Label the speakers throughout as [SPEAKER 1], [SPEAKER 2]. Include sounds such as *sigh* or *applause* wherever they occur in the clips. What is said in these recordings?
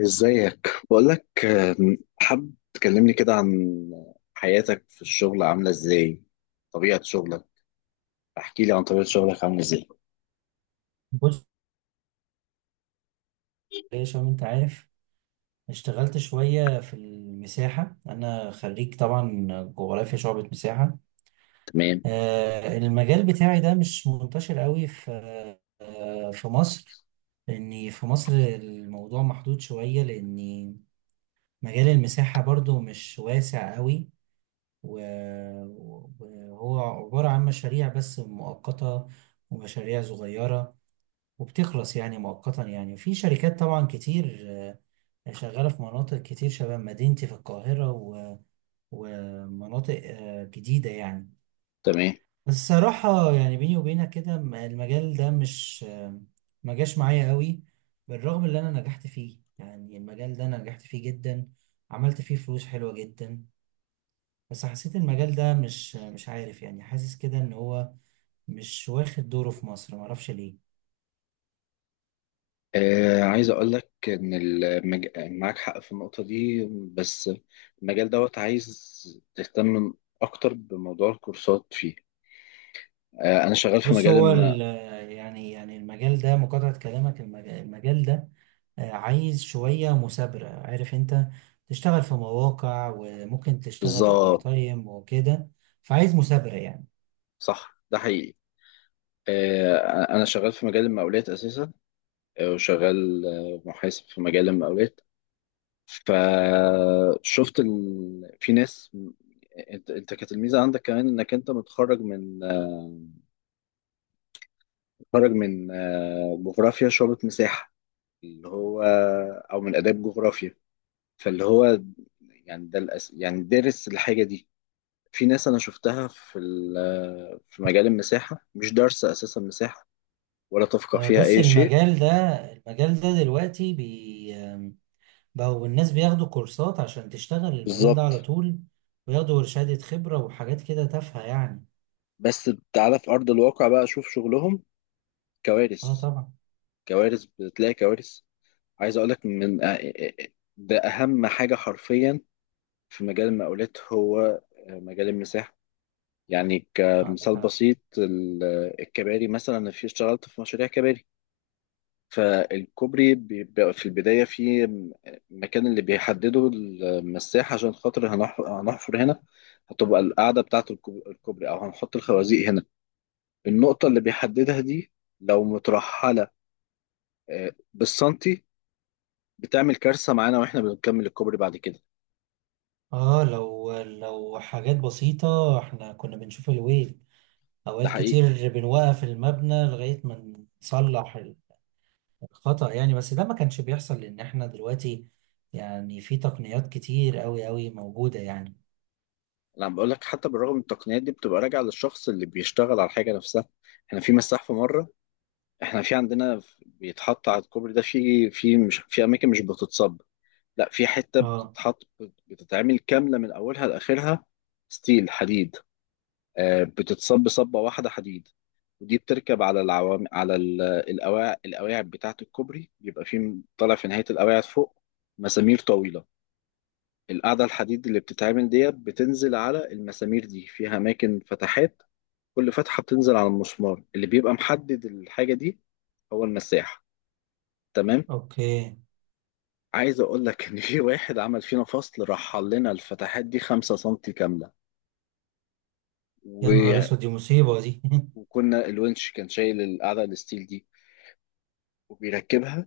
[SPEAKER 1] ازيك؟ بقولك، حابب تكلمني كده عن حياتك في الشغل عاملة ازاي. طبيعة شغلك. احكي لي عن طبيعة شغلك عاملة ازاي.
[SPEAKER 2] بص، يا شباب، انت عارف. اشتغلت شوية في المساحة. انا خريج طبعا جغرافيا شعبة مساحة.
[SPEAKER 1] تمام.
[SPEAKER 2] المجال بتاعي ده مش منتشر قوي في في مصر. لاني في مصر الموضوع محدود شوية، لاني مجال المساحة برضو مش واسع قوي. و- وهو عبارة عن مشاريع بس مؤقتة، ومشاريع صغيرة، وبتخلص يعني مؤقتا. يعني في شركات طبعا كتير شغالة في مناطق كتير شبه مدينتي في القاهرة ومناطق جديدة يعني.
[SPEAKER 1] تمام.
[SPEAKER 2] بس الصراحة، يعني بيني وبينك كده، المجال ده مش ما جاش معايا قوي. بالرغم اللي أنا نجحت فيه، يعني المجال ده أنا نجحت فيه جدا، عملت فيه فلوس حلوة جدا. بس حسيت المجال ده مش مش عارف، يعني حاسس كده إن هو مش واخد دوره في مصر، معرفش ليه.
[SPEAKER 1] آه، عايز اقولك ان المج... معاك حق في النقطة دي. بس المجال دوت عايز تهتم اكتر بموضوع الكورسات فيه. آه، انا شغال في
[SPEAKER 2] بص
[SPEAKER 1] مجال
[SPEAKER 2] هو
[SPEAKER 1] الم...
[SPEAKER 2] يعني المجال ده، مقاطعة كلامك، المجال ده عايز شوية مثابرة. عارف انت، تشتغل في مواقع وممكن تشتغل اوفر
[SPEAKER 1] بالظبط.
[SPEAKER 2] تايم وكده. فعايز مثابرة يعني.
[SPEAKER 1] صح، ده حقيقي. آه، انا شغال في مجال المقاولات اساسا. وشغال محاسب في مجال المقاولات. فشفت ال... في ناس، انت كانت الميزه عندك كمان انك انت متخرج من، متخرج من جغرافيا شعبة مساحه، اللي هو او من اداب جغرافيا، فاللي هو يعني ده الأس... يعني دارس الحاجه دي. في ناس انا شفتها في ال... آه، في مجال المساحه، مش دارسه اساسا مساحه، ولا تفقه فيها
[SPEAKER 2] بص،
[SPEAKER 1] اي شيء.
[SPEAKER 2] المجال ده دلوقتي بي آم، بقوا الناس بياخدوا كورسات عشان تشتغل المجال ده على
[SPEAKER 1] بالظبط.
[SPEAKER 2] طول، وياخدوا شهادة خبرة وحاجات كده تافهة يعني.
[SPEAKER 1] بس تعالى في ارض الواقع بقى، شوف شغلهم.
[SPEAKER 2] اه،
[SPEAKER 1] كوارث.
[SPEAKER 2] طبعا.
[SPEAKER 1] كوارث، بتلاقي كوارث. عايز اقول لك ده اهم حاجه حرفيا في مجال المقاولات، هو مجال المساحه. يعني
[SPEAKER 2] عندك
[SPEAKER 1] كمثال
[SPEAKER 2] حق.
[SPEAKER 1] بسيط الكباري مثلا، أنا في اشتغلت في مشاريع كباري. فالكوبري بيبقى في البدايه في المكان اللي بيحدده المساحه، عشان خاطر هنحفر هنا، هتبقى القاعده بتاعه الكوبري، او هنحط الخوازيق هنا. النقطه اللي بيحددها دي، لو مترحله بالسنتي، بتعمل كارثه معانا واحنا بنكمل الكوبري بعد كده.
[SPEAKER 2] اه، لو حاجات بسيطة احنا كنا بنشوف الويل.
[SPEAKER 1] ده
[SPEAKER 2] اوقات
[SPEAKER 1] حقيقي.
[SPEAKER 2] كتير بنوقف المبنى لغاية ما نصلح الخطأ يعني. بس ده ما كانش بيحصل، لان احنا دلوقتي يعني في تقنيات كتير قوي قوي موجودة يعني.
[SPEAKER 1] انا بقول لك، حتى بالرغم من التقنيات دي، بتبقى راجعه للشخص اللي بيشتغل على الحاجه نفسها. احنا في مساح في مره، احنا في عندنا بيتحط على الكوبري ده في مش في اماكن مش بتتصب، لا، في حته
[SPEAKER 2] اه.
[SPEAKER 1] بتتحط، بتتعمل كامله من اولها لاخرها، ستيل، حديد. بتتصب صبه واحده حديد، ودي بتركب على العوام على القواعد بتاعه الكوبري. بيبقى في طالع في نهايه القواعد فوق مسامير طويله. القاعدة الحديد اللي بتتعمل ديت بتنزل على المسامير دي، فيها أماكن فتحات، كل فتحة بتنزل على المسمار، اللي بيبقى محدد الحاجة دي هو المساح. تمام.
[SPEAKER 2] اوكي.
[SPEAKER 1] عايز أقول لك إن في واحد عمل فينا فصل، رحل لنا الفتحات دي 5 سنتي كاملة،
[SPEAKER 2] يا نهار
[SPEAKER 1] و-
[SPEAKER 2] اسود، دي مصيبة دي. *laughs*
[SPEAKER 1] وكنا الونش كان شايل القاعدة الستيل دي وبيركبها،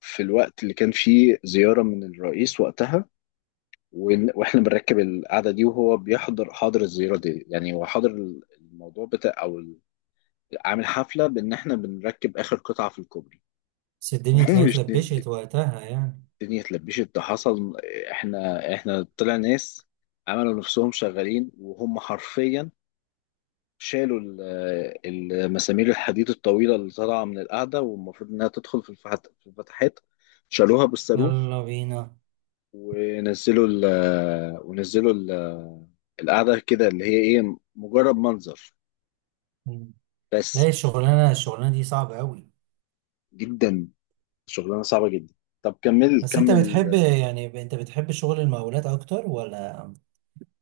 [SPEAKER 1] في الوقت اللي كان فيه زيارة من الرئيس وقتها. واحنا بنركب القعده دي، وهو بيحضر، حاضر الزياره دي، يعني هو حاضر الموضوع بتاع او عامل حفلة بإن إحنا بنركب آخر قطعة في الكوبري.
[SPEAKER 2] بس الدنيا
[SPEAKER 1] *laughs*
[SPEAKER 2] طلعت
[SPEAKER 1] ومش نزلت.
[SPEAKER 2] لبشت وقتها يعني.
[SPEAKER 1] الدنيا اتلبشت، ده حصل. إحنا طلع ناس عملوا نفسهم شغالين، وهم حرفيا شالوا المسامير الحديد الطويلة اللي طالعة من القاعدة، والمفروض إنها تدخل في الفتحات. شالوها بالصاروخ.
[SPEAKER 2] يلا بينا.
[SPEAKER 1] ونزلوا ال ونزلوا ال- القاعدة كده، اللي هي إيه، مجرد منظر.
[SPEAKER 2] مم. لا،
[SPEAKER 1] بس.
[SPEAKER 2] الشغلانة دي صعبة قوي.
[SPEAKER 1] جدا. شغلانة صعبة جدا. طب كمل،
[SPEAKER 2] بس انت
[SPEAKER 1] كمل.
[SPEAKER 2] بتحب، يعني انت بتحب شغل المقاولات اكتر، ولا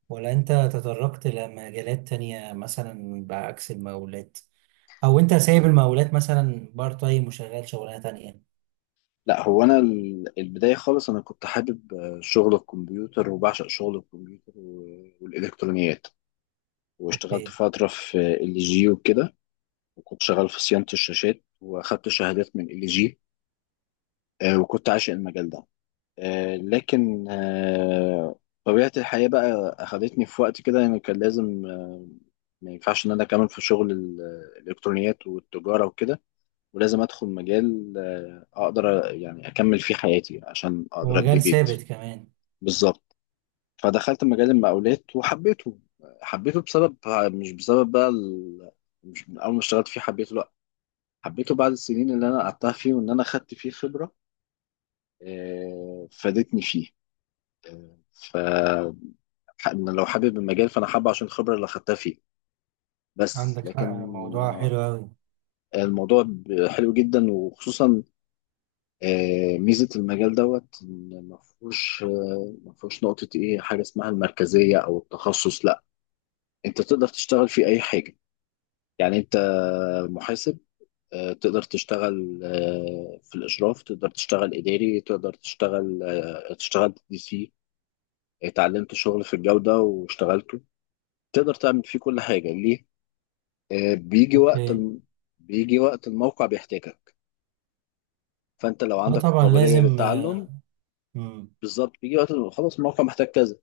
[SPEAKER 2] ولا انت تطرقت لمجالات تانية مثلا بعكس المقاولات، او انت سايب المقاولات مثلا بارت تايم وشغال شغلانه تانية يعني.
[SPEAKER 1] لا، هو انا البدايه خالص انا كنت حابب شغل الكمبيوتر، وبعشق شغل الكمبيوتر والالكترونيات، واشتغلت
[SPEAKER 2] اوكي.
[SPEAKER 1] فتره في LG وكده. وكنت شغال في صيانه الشاشات، واخدت شهادات من LG، وكنت عاشق المجال ده. لكن طبيعه الحياه بقى اخدتني في وقت كده، يعني كان لازم، ما ينفعش ان انا اكمل في شغل الالكترونيات والتجاره وكده، ولازم ادخل مجال، اقدر يعني اكمل فيه حياتي عشان اقدر ابني
[SPEAKER 2] ومجال
[SPEAKER 1] بيت.
[SPEAKER 2] ثابت كمان.
[SPEAKER 1] بالظبط. فدخلت مجال المقاولات وحبيته. حبيته بسبب، مش بسبب بقى ال... مش من اول ما اشتغلت فيه حبيته، لا، حبيته بعد السنين اللي انا قعدتها فيه، وان انا خدت فيه خبرة فادتني فيه. آه، ف أنا لو حابب المجال، فانا حابه عشان الخبرة اللي خدتها فيه، بس
[SPEAKER 2] عندك حق،
[SPEAKER 1] لكن،
[SPEAKER 2] موضوع
[SPEAKER 1] آه،
[SPEAKER 2] حلو قوي.
[SPEAKER 1] الموضوع حلو جدا، وخصوصا ميزة المجال دوت، إن ما فيهوش نقطة، إيه، حاجة اسمها المركزية أو التخصص، لا، أنت تقدر تشتغل في أي حاجة. يعني انت محاسب، تقدر تشتغل في الاشراف، تقدر تشتغل اداري، تقدر تشتغل DC، اتعلمت شغل في الجودة واشتغلته. تقدر تعمل فيه كل حاجة، ليه؟ بيجي وقت
[SPEAKER 2] اوكي.
[SPEAKER 1] الم... بيجي وقت الموقع بيحتاجك، فانت لو
[SPEAKER 2] اه،
[SPEAKER 1] عندك
[SPEAKER 2] طبعا
[SPEAKER 1] القابلية
[SPEAKER 2] لازم.
[SPEAKER 1] للتعلم.
[SPEAKER 2] مم.
[SPEAKER 1] بالظبط. بيجي وقت خلاص الموقع محتاج كذا.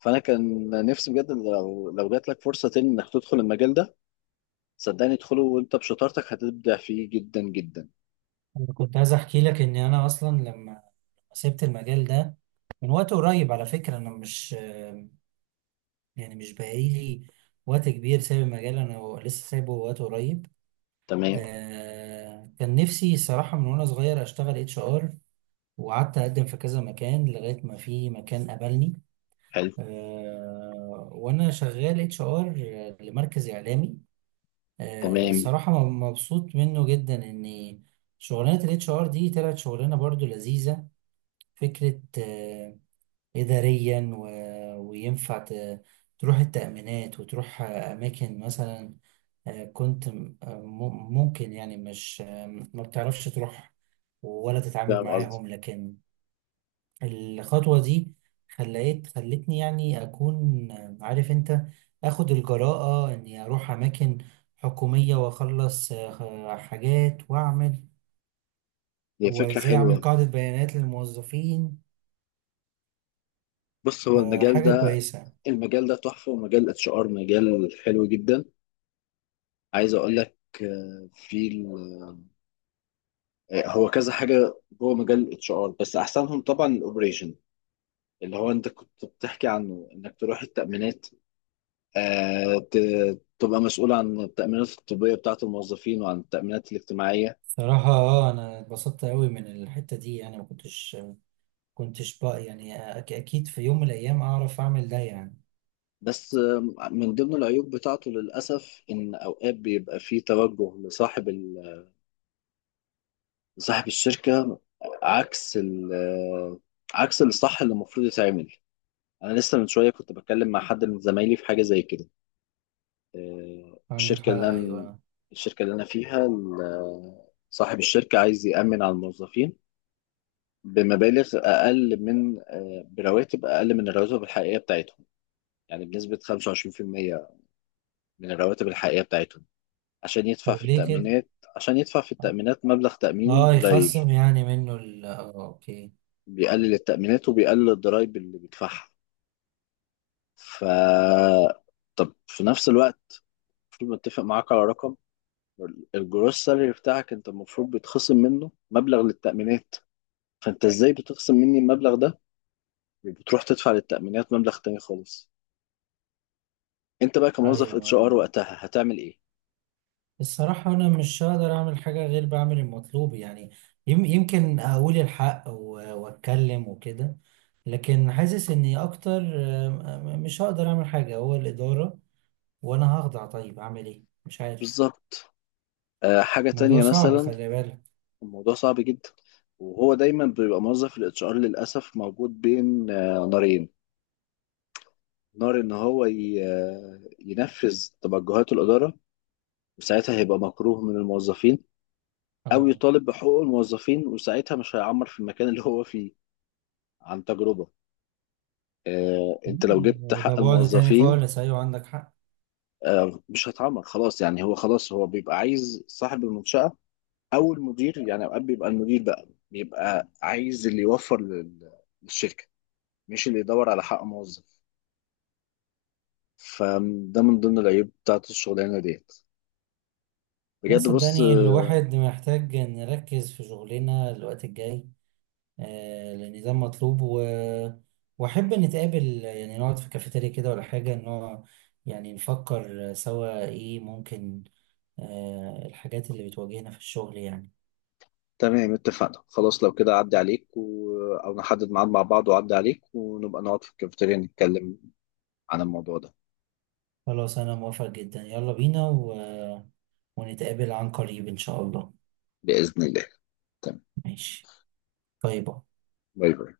[SPEAKER 1] فانا كان نفسي بجد إن لو جات لك فرصة تاني انك تدخل المجال ده، صدقني ادخله، وانت بشطارتك هتبدع فيه جدا جدا.
[SPEAKER 2] انا كنت عايز احكي لك، ان انا اصلا لما سبت المجال ده من وقت قريب. على فكره، انا مش يعني مش بقالي وقت كبير سايب المجال، انا لسه سايبه وقت قريب.
[SPEAKER 1] تمام.
[SPEAKER 2] كان نفسي الصراحه من وانا صغير اشتغل HR، وقعدت اقدم في كذا مكان لغايه ما في مكان قبلني.
[SPEAKER 1] حلو.
[SPEAKER 2] وانا شغال HR لمركز اعلامي.
[SPEAKER 1] تمام.
[SPEAKER 2] الصراحه مبسوط منه جدا، ان شغلانه الـHR دي طلعت شغلانه برضو لذيذه، فكره اداريا وينفع تروح التامينات وتروح اماكن مثلا. كنت ممكن، يعني مش ما بتعرفش تروح ولا تتعامل
[SPEAKER 1] فاهم قصدي.
[SPEAKER 2] معاهم، لكن الخطوة دي خلتني يعني أكون، عارف أنت، أخد الجراءة إني أروح أماكن حكومية وأخلص حاجات، وأعمل
[SPEAKER 1] هي فكرة
[SPEAKER 2] وإزاي أعمل
[SPEAKER 1] حلوة.
[SPEAKER 2] قاعدة بيانات للموظفين.
[SPEAKER 1] بص، هو المجال
[SPEAKER 2] فحاجة
[SPEAKER 1] ده،
[SPEAKER 2] كويسة.
[SPEAKER 1] المجال ده تحفة، ومجال HR مجال حلو جدا. عايز اقول لك، آه، في ال- آه، هو كذا حاجة جوه مجال HR، بس احسنهم طبعا الاوبريشن، اللي هو انت كنت بتحكي عنه، انك تروح التأمينات، تبقى مسؤول عن التأمينات الطبية بتاعة الموظفين، وعن التأمينات الاجتماعية.
[SPEAKER 2] صراحة أنا اتبسطت أوي من الحتة دي، يعني ما كنتش بقى، يعني أكيد في يوم من الأيام أعرف أعمل ده يعني.
[SPEAKER 1] بس من ضمن العيوب بتاعته للأسف، إن أوقات بيبقى فيه توجه لصاحب الشركة، عكس ال عكس الصح اللي المفروض يتعمل. أنا لسه من شوية كنت بتكلم مع حد من زمايلي في حاجة زي كده. آه،
[SPEAKER 2] عندك
[SPEAKER 1] الشركة
[SPEAKER 2] حق،
[SPEAKER 1] اللي أنا
[SPEAKER 2] أيوه.
[SPEAKER 1] الشركة اللي أنا فيها صاحب الشركة عايز يأمن على الموظفين بمبالغ أقل من آه، برواتب أقل من الرواتب الحقيقية بتاعتهم، يعني بنسبة 25% من الرواتب الحقيقية بتاعتهم، عشان يدفع
[SPEAKER 2] طب
[SPEAKER 1] في
[SPEAKER 2] ليه كده؟
[SPEAKER 1] التأمينات، عشان يدفع في
[SPEAKER 2] آه،
[SPEAKER 1] التأمينات مبلغ تأميني
[SPEAKER 2] آه،
[SPEAKER 1] قليل،
[SPEAKER 2] يخصم يعني منه ال، آه، أوكي.
[SPEAKER 1] بيقلل التأمينات وبيقلل الضرايب اللي بيدفعها. ف طب في نفس الوقت المفروض متفق معاك على رقم، الجروس سالري بتاعك انت المفروض بيتخصم منه مبلغ للتأمينات. فانت ازاي بتخصم مني المبلغ ده، وبتروح تدفع للتأمينات مبلغ تاني خالص؟ انت بقى كموظف HR
[SPEAKER 2] أيوه،
[SPEAKER 1] وقتها هتعمل ايه؟
[SPEAKER 2] الصراحة أنا مش هقدر أعمل حاجة غير بعمل المطلوب يعني. يمكن أقول الحق وأتكلم وكده. لكن حاسس إني أكتر آم، آم، مش هقدر أعمل حاجة، هو الإدارة وأنا هخضع. طيب أعمل إيه؟ مش عارف.
[SPEAKER 1] بالظبط. حاجة
[SPEAKER 2] الموضوع
[SPEAKER 1] تانية
[SPEAKER 2] صعب،
[SPEAKER 1] مثلا،
[SPEAKER 2] خلي بالك.
[SPEAKER 1] الموضوع صعب جدا. وهو دايما بيبقى موظف الHR للأسف موجود بين نارين، نار ان هو ينفذ توجهات الإدارة وساعتها هيبقى مكروه من الموظفين، أو
[SPEAKER 2] آه،
[SPEAKER 1] يطالب بحقوق الموظفين وساعتها مش هيعمر في المكان اللي هو فيه. عن تجربة. أنت لو جبت
[SPEAKER 2] ده
[SPEAKER 1] حق
[SPEAKER 2] بعد تاني
[SPEAKER 1] الموظفين
[SPEAKER 2] خالص، أيوة عندك حق.
[SPEAKER 1] مش هتعمر خلاص، يعني هو خلاص هو بيبقى عايز صاحب المنشأة، أو المدير، يعني أوقات بيبقى المدير بقى بيبقى عايز اللي يوفر للشركة، مش اللي يدور على حق موظف. فده من ضمن العيوب بتاعت الشغلانة ديت.
[SPEAKER 2] لا،
[SPEAKER 1] بجد. بص،
[SPEAKER 2] صدقني الواحد محتاج نركز في شغلنا الوقت الجاي. النظام مطلوب، واحب نتقابل يعني نقعد في كافيتيريا كده ولا حاجه، ان هو يعني نفكر سوا ايه ممكن. الحاجات اللي بتواجهنا في الشغل يعني.
[SPEAKER 1] تمام اتفقنا، خلاص لو كده أعدي عليك، أو نحدد ميعاد مع بعض وأعدي عليك، ونبقى نقعد في الكافيتيريا نتكلم عن الموضوع ده.
[SPEAKER 2] خلاص، انا موافق جدا. يلا بينا، ونتقابل عن قريب ان شاء الله.
[SPEAKER 1] بإذن الله. تمام.
[SPEAKER 2] ماشي. باي باي.
[SPEAKER 1] باي باي.